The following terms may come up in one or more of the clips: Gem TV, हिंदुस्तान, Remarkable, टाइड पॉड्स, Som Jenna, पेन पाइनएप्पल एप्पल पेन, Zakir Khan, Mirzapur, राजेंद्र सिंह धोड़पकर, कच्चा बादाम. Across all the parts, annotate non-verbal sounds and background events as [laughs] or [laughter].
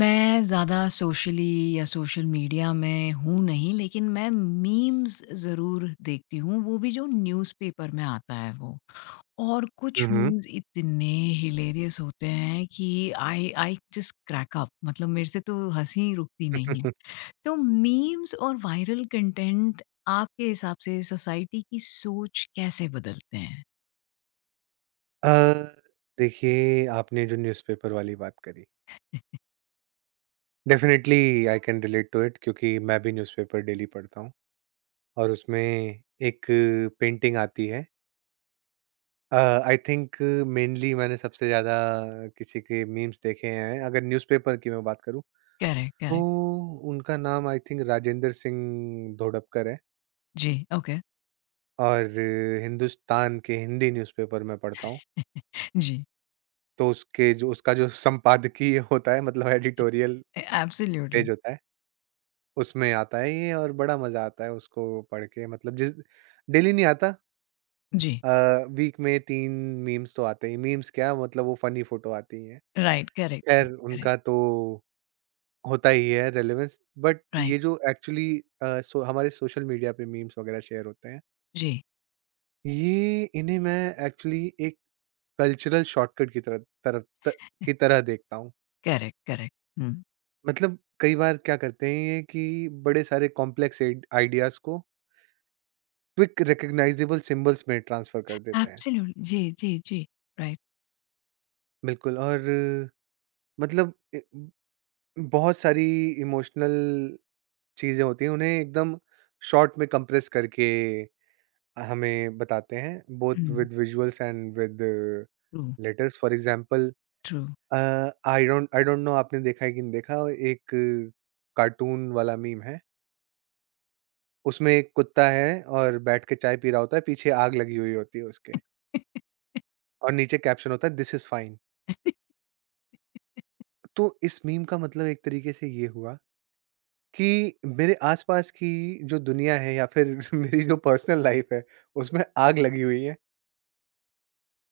मैं ज़्यादा socially या social media में हूँ नहीं, लेकिन मैं मीम्स ज़रूर देखती हूँ, वो भी जो न्यूज़पेपर में आता है वो। और कुछ हुँ, हुँ। मीम्स इतने हिलेरियस होते हैं कि I I just crack up, मतलब मेरे से तो हँसी रुकती नहीं है। [laughs] तो मीम्स और वायरल कंटेंट आपके हिसाब से सोसाइटी की सोच कैसे बदलते हैं? अ, देखिए आपने जो न्यूज़पेपर वाली बात करी, definitely I can relate to it क्योंकि मैं भी न्यूज़पेपर डेली पढ़ता हूँ और उसमें एक पेंटिंग आती है। आई थिंक मेनली मैंने सबसे ज़्यादा किसी के मीम्स देखे हैं अगर न्यूज़पेपर की मैं बात करूँ, करेक्ट, तो करेक्ट। उनका नाम आई थिंक राजेंद्र सिंह धोड़पकर है जी, ओके। और हिंदुस्तान के हिंदी न्यूज़पेपर मैं पढ़ता हूँ, [laughs] जी, तो उसके जो उसका जो संपादकीय होता है मतलब एडिटोरियल ए एब्सोल्युटली। पेज होता है उसमें आता है ये और बड़ा मज़ा आता है उसको पढ़ के मतलब जिस डेली नहीं आता। जी, वीक में 3 मीम्स तो आते ही। मीम्स क्या मतलब, वो फ़नी फ़ोटो आती ही हैं। राइट, करेक्ट, ख़ैर करेक्ट। उनका तो होता ही है रेलेवेंस, बट राइट, ये जो एक्चुअली सो हमारे सोशल मीडिया पे मीम्स वग़ैरह शेयर होते हैं, जी, ये इन्हें मैं एक्चुअली एक कल्चरल शॉर्टकट की तरह तरफ त की तरह देखता हूँ। करेक्ट, करेक्ट, हुँ, मतलब कई बार क्या करते हैं ये कि बड़े सारे कॉम्प्लेक्स एड आइडियाज़ को क्विक रिकॉग्नाइजेबल सिंबल्स में ट्रांसफर कर देते हैं। एब्सोल्यूटली, जी, जी, जी, राइट, बिल्कुल। और मतलब बहुत सारी इमोशनल चीज़ें होती हैं, उन्हें एकदम शॉर्ट में कंप्रेस करके हमें बताते हैं, both hmm, with visuals and with true, letters. For example true, uh, I don't know आपने देखा है कि नहीं देखा, एक कार्टून वाला मीम है। उसमें एक कुत्ता है और बैठ के चाय पी रहा होता है, पीछे आग लगी हुई होती है उसके और नीचे कैप्शन होता है, "दिस इज़ फाइन।" तो इस मीम का मतलब एक तरीके से ये हुआ कि मेरे आसपास की जो दुनिया है या फिर [laughs] मेरी जो पर्सनल लाइफ है, उसमें आग लगी हुई है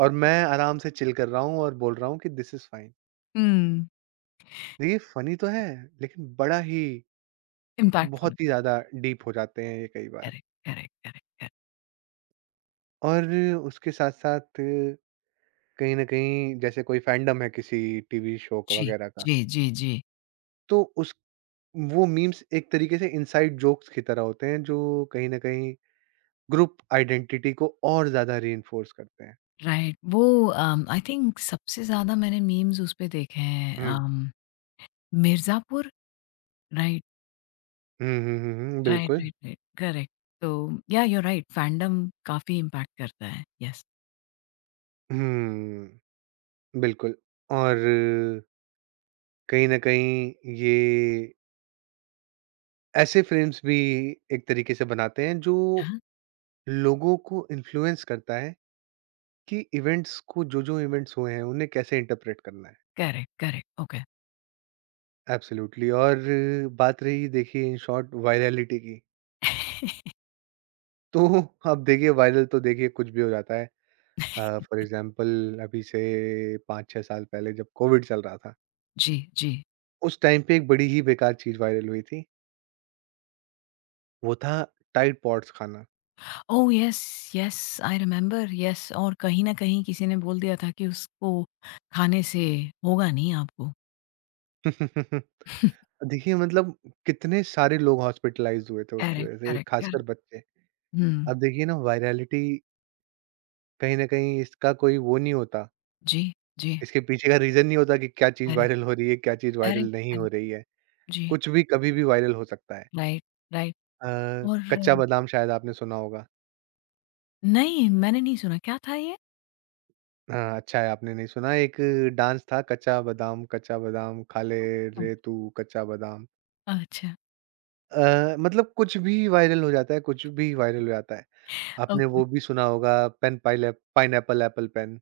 और मैं आराम से चिल कर रहा हूँ और बोल रहा हूँ कि दिस इज़ फाइन। हुँ, देखिए फ़नी तो है, लेकिन बड़ा ही, इम्पैक्टफुल, बहुत ही ज़्यादा डीप हो जाते हैं ये कई बार। करेक्ट, करेक्ट, करेक्ट, करेक्ट, और उसके साथ-साथ कहीं न कहीं जैसे कोई फैंडम है किसी टीवी [laughs] शो का जी, वगैरह का, जी, जी, जी, तो उस वो मीम्स एक तरीके से इनसाइड जोक्स की तरह होते हैं जो कहीं न कहीं ग्रुप आइडेंटिटी को और ज़्यादा रीइन्फोर्स करते हैं। राइट, वो आई थिंक सबसे ज़्यादा मैंने मीम्स उस पे देखे हैं हुँ। Mirzapur, right, hmm, hmm, hmm, hmm, right, बिल्कुल। राइट, राइट, करेक्ट, तो या यू आर राइट, फैंडम काफ़ी इम्पैक्ट करता है, येस, हुँ, बिल्कुल। और कहीं न कहीं ये ऐसे फ़्रेम्स भी एक तरीके से बनाते हैं जो हाँ, लोगों को इन्फ्लुएंस करता है कि इवेंट्स को, जो-जो इवेंट्स हुए हैं उन्हें कैसे इंटरप्रेट करना है। Correct, correct, okay, absolutely. और बात रही देखिए इन शॉर्ट वायरैलिटी की, [laughs] तो [laughs] अब देखिए वायरल तो देखिए कुछ भी हो जाता है। फॉर एग्ज़ाम्पल अभी से 5-6 साल पहले जब कोविड चल रहा था, जी, जी। उस टाइम पे एक बड़ी ही बेकार चीज़ वायरल हुई थी, वो था टाइड पॉड्स खाना। Oh! Yes, yes, I remember, yes, और कहीं न कहीं किसी ने बोल दिया था कि उसको खाने से होगा नहीं आपको। [laughs] [laughs] देखिए मतलब कितने सारे लोग हॉस्पिटलाइज़्ड हुए थे उसकी करेक्ट, वज़ह से, करेक्ट, करेक्ट। ख़ासकर बच्चे। हुँ, अब देखिए ना, वायरैलिटी कहीं न कहीं इसका कोई वो नहीं होता, जी, जी। इसके पीछे का रीज़न नहीं होता कि क्या चीज़ करेक्ट, वायरल हो रही है, क्या चीज़ वायरल करेक्ट, नहीं हो रही करेक्ट। है। जी, कुछ भी कभी भी वायरल हो सकता है। राइट, राइट अ, और कच्चा बादाम शायद आपने सुना होगा। नहीं, मैंने नहीं सुना, क्या था ये? हाँ, अच्छा है आपने नहीं सुना। एक डांस था, कच्चा बादाम खा ले रे तू कच्चा बादाम। अच्छा, मतलब कुछ भी वायरल हो जाता है, कुछ भी वायरल हो जाता है। आपने ओके। वो भी सुना होगा पेन पाइलैप pineapple apple apple pen,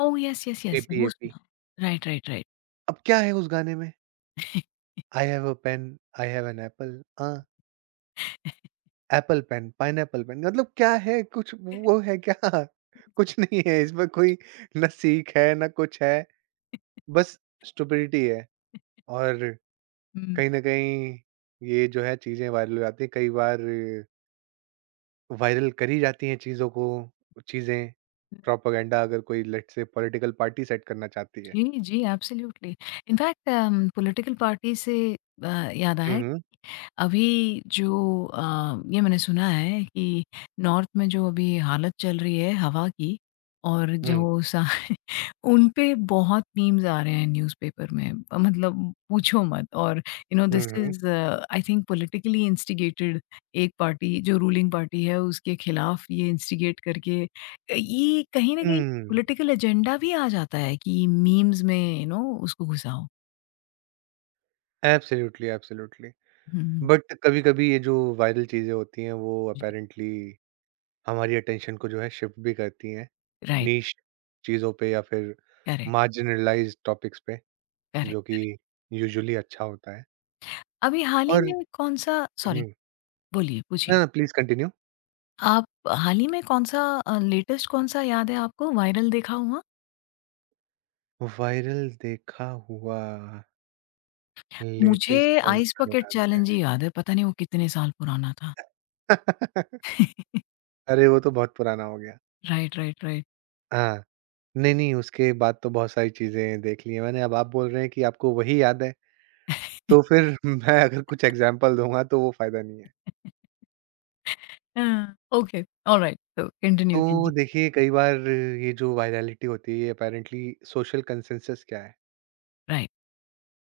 oh! Yes, yes, yes, वो एपी-एपी। सुना। Right, right, right. अब क्या है उस गाने में? [laughs] I have a pen, I have an apple, uh, apple pen, pineapple pen मतलब क्या है? कुछ वो है क्या? [laughs] कुछ नहीं है इसमें। कोई ना सीख है, ना कुछ है। बस स्टुपिडिटी है और हुँ, कहीं न कहीं ये जो है चीज़ें वायरल हो जाती हैं। कई बार वायरल करी जाती हैं चीज़ों को, चीज़ें, प्रोपेगेंडा, अगर कोई let's say political party set करना चाहती है। जी, जी, एब्सोल्युटली। इनफैक्ट पॉलिटिकल पार्टी से अ, याद हुँ, आया हुँ। अभी जो ये मैंने सुना है कि नॉर्थ में जो अभी हालत चल रही है हवा की और हुँ, जो सा [laughs] उन पे बहुत मीम्स आ रहे हैं न्यूज़पेपर में। मतलब पूछो मत। और you know, hmm, this hmm. Is I think politically instigated. एक पार्टी जो रूलिंग पार्टी है, उसके खिलाफ ये इंस्टिगेट करके, ये कहीं न कहीं हुँ। पॉलिटिकल एजेंडा भी आ जाता है कि मीम्स में यू नो उसको घुसाओ। Absolutely, absolutely. Hmm, hmm. But कभी-कभी ये जो वायरल चीज़ें होती हैं वो जी, अपैरेंटली हमारी अटेंशन को जो है शिफ्ट भी करती हैं, राइट, नीश चीज़ों पे या फिर करेक्ट, मार्जिनलाइज़्ड टॉपिक्स पे, जो कि करेक्ट। यूजुअली अच्छा होता है। अभी हाल ही और में कौन-सा सॉरी, हुँ। बोलिए, पूछिए। ना, ना प्लीज़ कंटिन्यू। आप हाल ही में कौन-सा लेटेस्ट कौन-सा याद है आपको वायरल देखा हुआ? वायरल देखा हुआ मुझे लेटेस्ट आइस कौन-सा बकेट याद है? चैलेंज ही याद है, पता नहीं वो कितने साल पुराना था। [laughs] [laughs] अरे वो तो बहुत पुराना हो गया। Right, right, right. हाँ, नहीं, उसके बाद तो बहुत सारी चीज़ें देख ली हैं मैंने। अब आप बोल रहे हैं कि आपको वही याद है, [laughs] तो फिर [laughs] मैं अगर कुछ एग्ज़ाम्पल दूँगा तो वो फ़ायदा नहीं है। हाँ, ओके, ऑलराइट, तो तो कंटिन्यू कीजिए। देखिए कई बार ये जो वायरलिटी होती है ये अपैरेंटली सोशल कंसेंसस क्या है, राइट,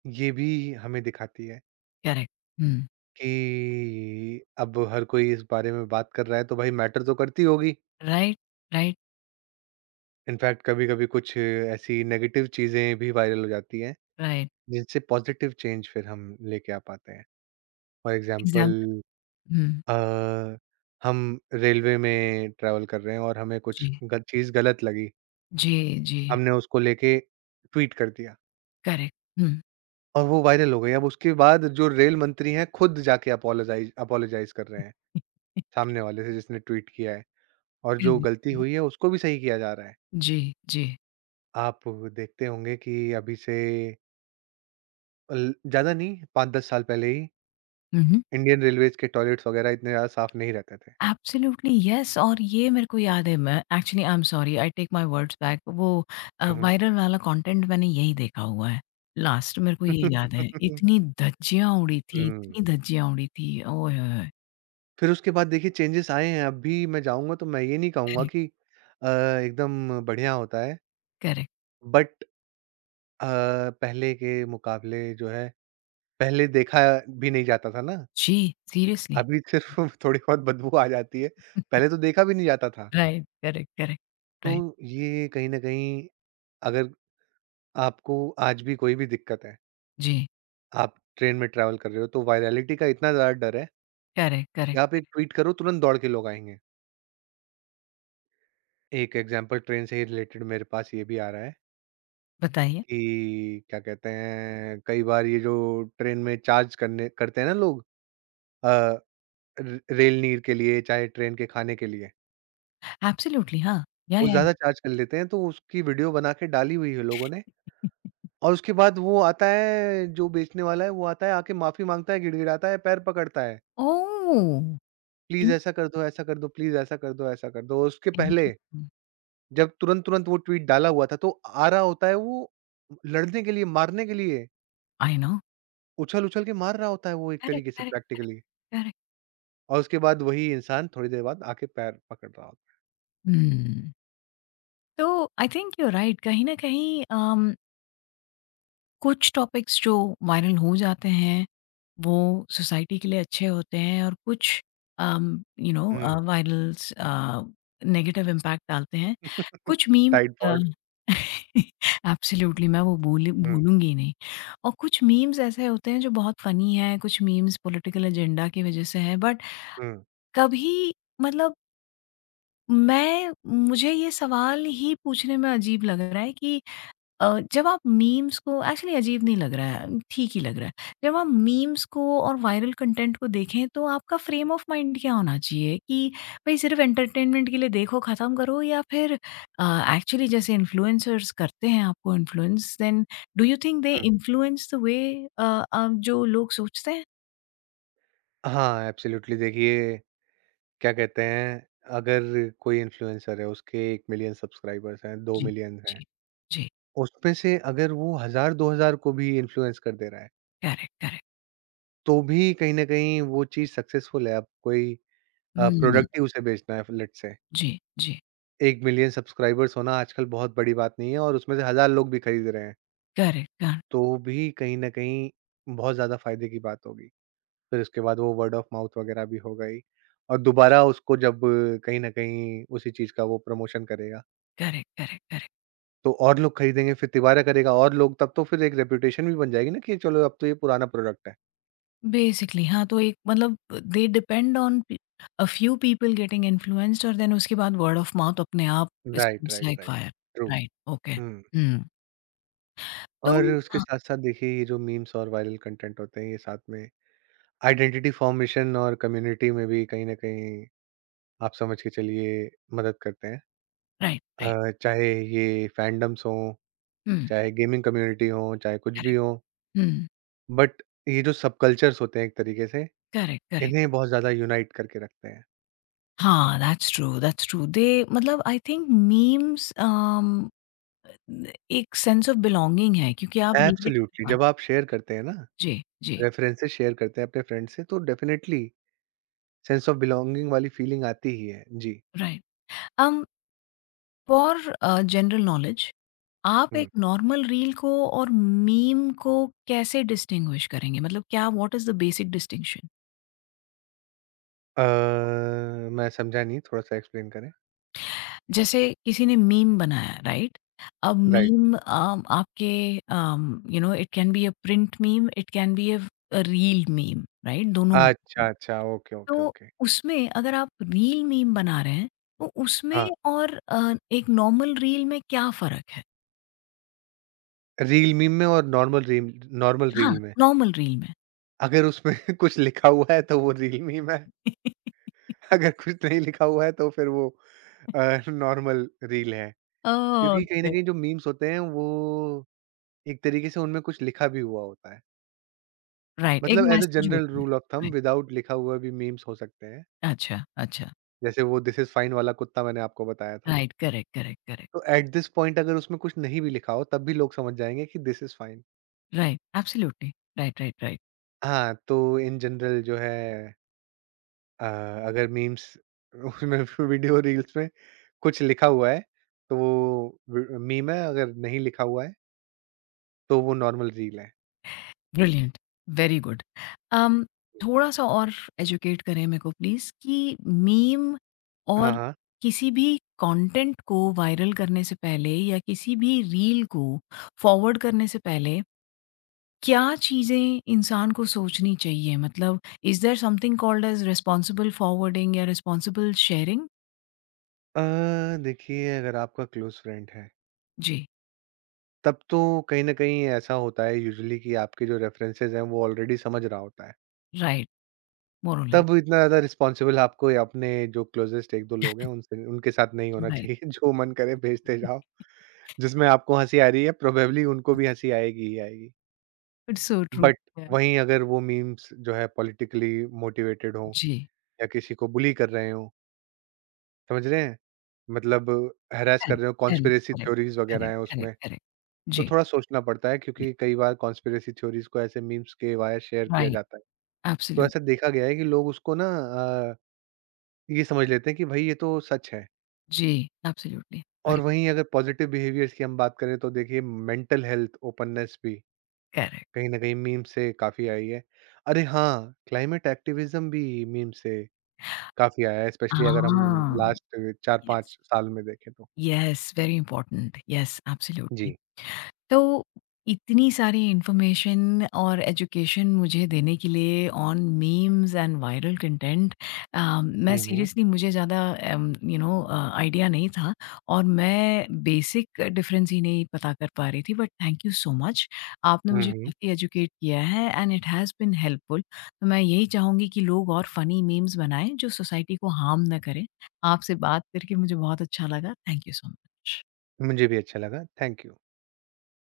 ये भी हमें दिखाती है करेक्ट, हुँ। कि अब हर कोई इस बारे में बात कर रहा है तो भाई मैटर तो करती होगी। राइट, राइट, इनफैक्ट कभी-कभी कुछ ऐसी नेगेटिव चीज़ें भी वायरल हो जाती हैं, राइट। जिनसे पॉज़िटिव चेंज फिर हम लेके आ पाते हैं। For example, example hmm, uh, हम रेलवे में ट्रैवल कर रहे हैं और हमें कुछ जी। ग चीज़ गलत लगी, जी, जी, हमने उसको लेके ट्वीट कर दिया करेक्ट, हुँ। और वो वायरल हो गई। अब उसके बाद जो रेल मंत्री हैं, खुद जाके अपोलोजाइज़ अपोलोजाइज़ कर रहे हैं, सामने वाले से जिसने ट्वीट किया है, और जो करेक्ट, गलती करेक्ट। हुई है, [laughs] उसको भी सही किया जा रहा है। जी, जी। आप देखते होंगे कि अभी से अल ज़्यादा नहीं, 5-10 साल पहले ही हुँ, हुँ। इंडियन रेलवेज़ के टॉयलेट्स वग़ैरह इतने ज़्यादा साफ़ नहीं रहते थे। Absolutely yes. और ये मेरे को याद है, मैं actually I am sorry, I take my words back. वो हुँ, हुँ। वायरल वाला कंटेंट मैंने यही देखा हुआ है। लास्ट मेरे को ये याद है, इतनी धज्जियां उड़ी थी, हुँ। [laughs] इतनी धज्जियां उड़ी थी ओए। फिर उसके बाद देखिए चेंजेज़ आए हैं, अब भी मैं जाऊँगा तो मैं ये नहीं कहूँगा करेक्ट, कि एकदम बढ़िया होता है, करेक्ट, बट अ, पहले के मुकाबले जो है, पहले देखा भी नहीं जाता था ना, जी, सीरियसली, अभी सिर्फ़ [laughs] थोड़ी बहुत बदबू आ जाती है, पहले तो देखा भी नहीं जाता था। राइट, करेक्ट, करेक्ट, तो राइट, ये कहीं न कहीं, अगर आपको आज भी कोई भी दिक्कत है, जी, आप ट्रेन में ट्रैवल कर रहे हो, तो वायरैलिटी का इतना ज़्यादा डर है करेक्ट, कि आप एक करेक्ट, ट्वीट करो, तुरंत दौड़ के लोग आएँगे। एक एग्ज़ाम्पल ट्रेन से ही रिलेटेड मेरे पास ये भी आ रहा है बताइए, कि क्या कहते हैं, कई बार ये जो ट्रेन में चार्ज करने करते हैं ना लोग, अ, र रेल नीर के लिए चाहे ट्रेन के खाने के लिए, एब्सोल्युटली हाँ, या वो या ज़्यादा चार्ज कर लेते हैं तो उसकी वीडियो बना के डाली हुई है लोगों ने और उसके बाद वो आता है जो बेचने वाला है, वो आता है आके माफ़ी माँगता है, गिड़गिड़ाता है, पैर पकड़ता है, ओह, "प्लीज़ ऐसा कर दो, प्लीज़ ऐसा कर दो, ऐसा कर दो।" उसके पहले इंटरेस्टिंग, जब तुरंत-तुरंत वो ट्वीट डाला हुआ था, तो आ रहा होता है वो लड़ने के लिए, मारने के लिए, आई नो, उछल-उछल के मार रहा होता है वो एक करेक्ट, तरीके से करेक्ट, प्रैक्टिकली, और उसके बाद वही इंसान थोड़ी देर बाद आके पैर पकड़ रहा होता है। करेक्ट। तो I think you are right, कहीं ना कहीं कुछ टॉपिक्स जो वायरल हो जाते हैं वो सोसाइटी के लिए अच्छे होते हैं और कुछ, you know, hmm, virals negative impact डालते हैं। कुछ मीम्स टाइड [laughs] पॉड। एब्सोल्युटली [laughs] मैं वो भूल हुँ, भूलूंगी ही नहीं, और कुछ मीम्स ऐसे होते हैं जो बहुत फनी हैं, कुछ मीम्स पॉलिटिकल एजेंडा की वजह से हैं, बट हुँ, कभी मतलब मैं मुझे ये सवाल ही पूछने में अजीब लग रहा है कि जब आप मीम्स को एक्चुअली अजीब नहीं लग रहा है, ठीक ही लग रहा है। जब आप मीम्स को और वायरल कंटेंट को देखें तो आपका फ्रेम ऑफ माइंड क्या होना चाहिए कि भई सिर्फ़ एंटरटेनमेंट के लिए देखो, ख़त्म करो, या फिर एक्चुअली जैसे इन्फ्लुएंसर्स करते हैं, आपको influence, then do you think they hmm. [laughs] Influence the way uh जो लोग सोचते हैं? हाँ, एब्सोल्युटली देखिए, क्या कहते हैं, अगर कोई इन्फ्लुएंसर है, उसके 1 मिलियन सब्सक्राइबर्स हैं, 2 जी, मिलियन हैं, जी, जी, उसमें से अगर वो 1000-2000 को भी इन्फ्लुएंस कर दे रहा है, करेक्ट, करेक्ट। तो भी कहीं न कहीं वो चीज़ सक्सेसफुल है। अब कोई हुँ, प्रोडक्ट ही उसे बेचना है फ let's say. Ji, 1 million subscribers होना आजकल बहुत बड़ी बात नहीं है और उसमें से हज़ार लोग भी खरीद रहे हैं, करेक्ट, करेक्ट, तो भी कहीं न कहीं बहुत ज़्यादा फ़ायदे की बात होगी। फिर उसके बाद वो वर्ड ऑफ माउथ वगैरह भी होगा ही, और जी, दोबारा उसको जब कहीं न कहीं उसी चीज़ का वो प्रमोशन करेगा, करेक्ट, करेक्ट, करेक्ट। तो और लोग खरीदेंगे, फिर तिबारा करेगा और लोग, तब तो फिर एक रेपुटेशन भी बन जाएगी ना कि चलो अब तो ये पुराना प्रोडक्ट है। बेसिकली हाँ, तो एक, मतलब दे डिपेंड ऑन पी, uh few people getting influenced, और देन उसके बाद वर्ड ऑफ माउथ अपने आप right, spreads right, like right. Fire. True. Right, okay. Hmm, hmm, तो और उसके हाँ, साथ-साथ देखिए ये जो मीम्स और वायरल कंटेंट होते हैं, ये साथ में आइडेंटिटी फॉर्मेशन और कम्युनिटी में भी कहीं न कहीं, आप समझ के चलिए, मदद करते हैं। Right, right. चाहे ये फैंडम्स हों, हुँ, चाहे गेमिंग कम्युनिटी हो, चाहे कुछ भी करेक्ट। हो, हुँ, बट ये जो सबकल्चर्स होते हैं एक तरीके से, करेक्ट, करेक्ट। इन्हें बहुत ज़्यादा यूनाइट करके रखते हैं। हाँ, that's true, that's true. They मतलब आई थिंक मीम्स एक सेंस ऑफ बिलॉन्गिंग है, क्योंकि आप रिलेट कर एब्सोल्युटली, पाते। जब आप शेयर करते हैं ना, जी, जी, रेफरेंसेस शेयर करते हैं अपने फ्रेंड से, तो डेफिनिटली सेंस ऑफ बिलॉन्गिंग वाली फीलिंग आती ही है। जी, right. Um, for general knowledge, आप एक हुँ। नॉर्मल रील को और मीम को कैसे डिस्टिंग्विश करेंगे? मतलब क्या, what is the basic distinction? Uh, मैं समझा नहीं, थोड़ा-सा एक्सप्लेन करें? जैसे किसी ने मीम बनाया, राइट? अब राइट, मीम, आपके you know, it can be a print meme, it can be a reel meme, right? दोनों होते अच्छा, हैं। अच्छा, ओके, ओके, तो ओके। उसमें अगर आप रील मीम बना रहे हैं, तो उसमें हाँ। और एक नॉर्मल रील में क्या फ़र्क है? रील मीम में और नॉर्मल हाँ, रील में। नॉर्मल रील में। अगर उसमें [laughs] कुछ लिखा हुआ है तो वो रील मीम है, [laughs] अगर कुछ नहीं लिखा हुआ है तो फिर वो नॉर्मल रील है। क्योंकि कहीं न ओके, कहीं जो मीम्स होते हैं वो एक तरीके से उनमें कुछ लिखा भी हुआ होता है। राइट, एक मतलब एज़ अ मैसेज जनरल होता है। Rule of thumb, right. Without लिखा हुआ भी मीम्स हो सकते हैं। अच्छा, अच्छा। जैसे वो दिस इज़ फाइन वाला कुत्ता मैंने आपको बताया था। Right. Correct, correct, correct. तो एट दिस पॉइंट अगर उसमें कुछ नहीं भी लिखा हो तब भी लोग समझ जाएँगे कि this is fine. Right. Absolutely. Right, right, right. हाँ, तो इन जनरल जो है, अ, अगर मीम्स, उसमें [laughs] वीडियो रील्स में कुछ लिखा हुआ है, तो वो व मीम है, अगर नहीं लिखा हुआ है, तो वो नॉर्मल रील है। Brilliant. Very good. Um, थोड़ा-सा और एजुकेट करें मेरे को प्लीज़ कि मीम हाँ, और हाँ। किसी भी कंटेंट को वायरल करने से पहले या किसी भी रील को फॉरवर्ड करने से पहले क्या चीज़ें इंसान को सोचनी चाहिए? मतलब is there something called as responsible forwarding या रिस्पांसिबल शेयरिंग? अ, देखिए अगर आपका क्लोज़ फ्रेंड है, जी। तब तो कहीं न कहीं ऐसा होता है यूजुअली कि आपके जो रेफरेंसेज़ हैं, वो ऑलरेडी समझ रहा होता है। राइट। More or less. तब इतना ज़्यादा रिस्पॉन्सिबल आपको या अपने जो क्लोज़ेस्ट 1-2 लोग हैं, उनसे उनके साथ नहीं होना राइट। चाहिए। [laughs] जो मन करे भेजते जाओ, जिसमें आपको हँसी आ रही है, प्रोबेबली उनको भी हँसी आएगी ही आएगी। It's so true. बट [laughs] वहीं अगर वो मीम्स जो है पॉलिटिकली मोटिवेटेड हो जी। या किसी को बुली कर रहे हो, समझ रहे हैं, मतलब हैरेस कर Correct, रहे हो, correct, कॉन्स्पिरेसी correct, थ्योरीज वगैरह correct, हैं correct, उसमें, correct. तो G, थोड़ा सोचना पड़ता है G. क्योंकि कई बार कॉन्स्पिरेसी थ्योरीज को ऐसे मीम्स के वाया शेयर किया Right. जाता है, तो Absolutely. ऐसा देखा गया है कि लोग उसको ना अ, ये समझ लेते हैं कि भाई ये तो सच है। G. Absolutely. और Right. वहीं अगर पॉजिटिव बिहेवियर्स की हम बात करें, तो देखिए मेंटल हेल्थ ओपननेस भी Correct. कहीं ना कहीं मीम से काफी आई है। अरे हाँ, क्लाइमेट एक्टिविज्म भी मीम से काफ़ी आया है, स्पेशली अगर हम Ah, लास्ट yes. 4-5 साल में देखें तो। Yes, very important. Yes, absolutely. जी। तो इतनी सारी इन्फॉर्मेशन और एजुकेशन मुझे देने के लिए on memes and viral content, मैं हुँ, हुँ। सीरियसली, मुझे ज़्यादा यू नो आइडिया नहीं था, और मैं बेसिक डिफरेंस ही नहीं पता कर पा रही थी, but thank you so much. आपने हुँ, मुझे हुँ। काफ़ी एजुकेट किया है and it has been helpful. तो मैं यही चाहूँगी कि लोग और फनी मीम्स बनाएं जो सोसाइटी को हार्म ना करें। आपसे बात करके मुझे बहुत अच्छा लगा, थैंक यू सो मच। मुझे भी अच्छा लगा, थैंक यू।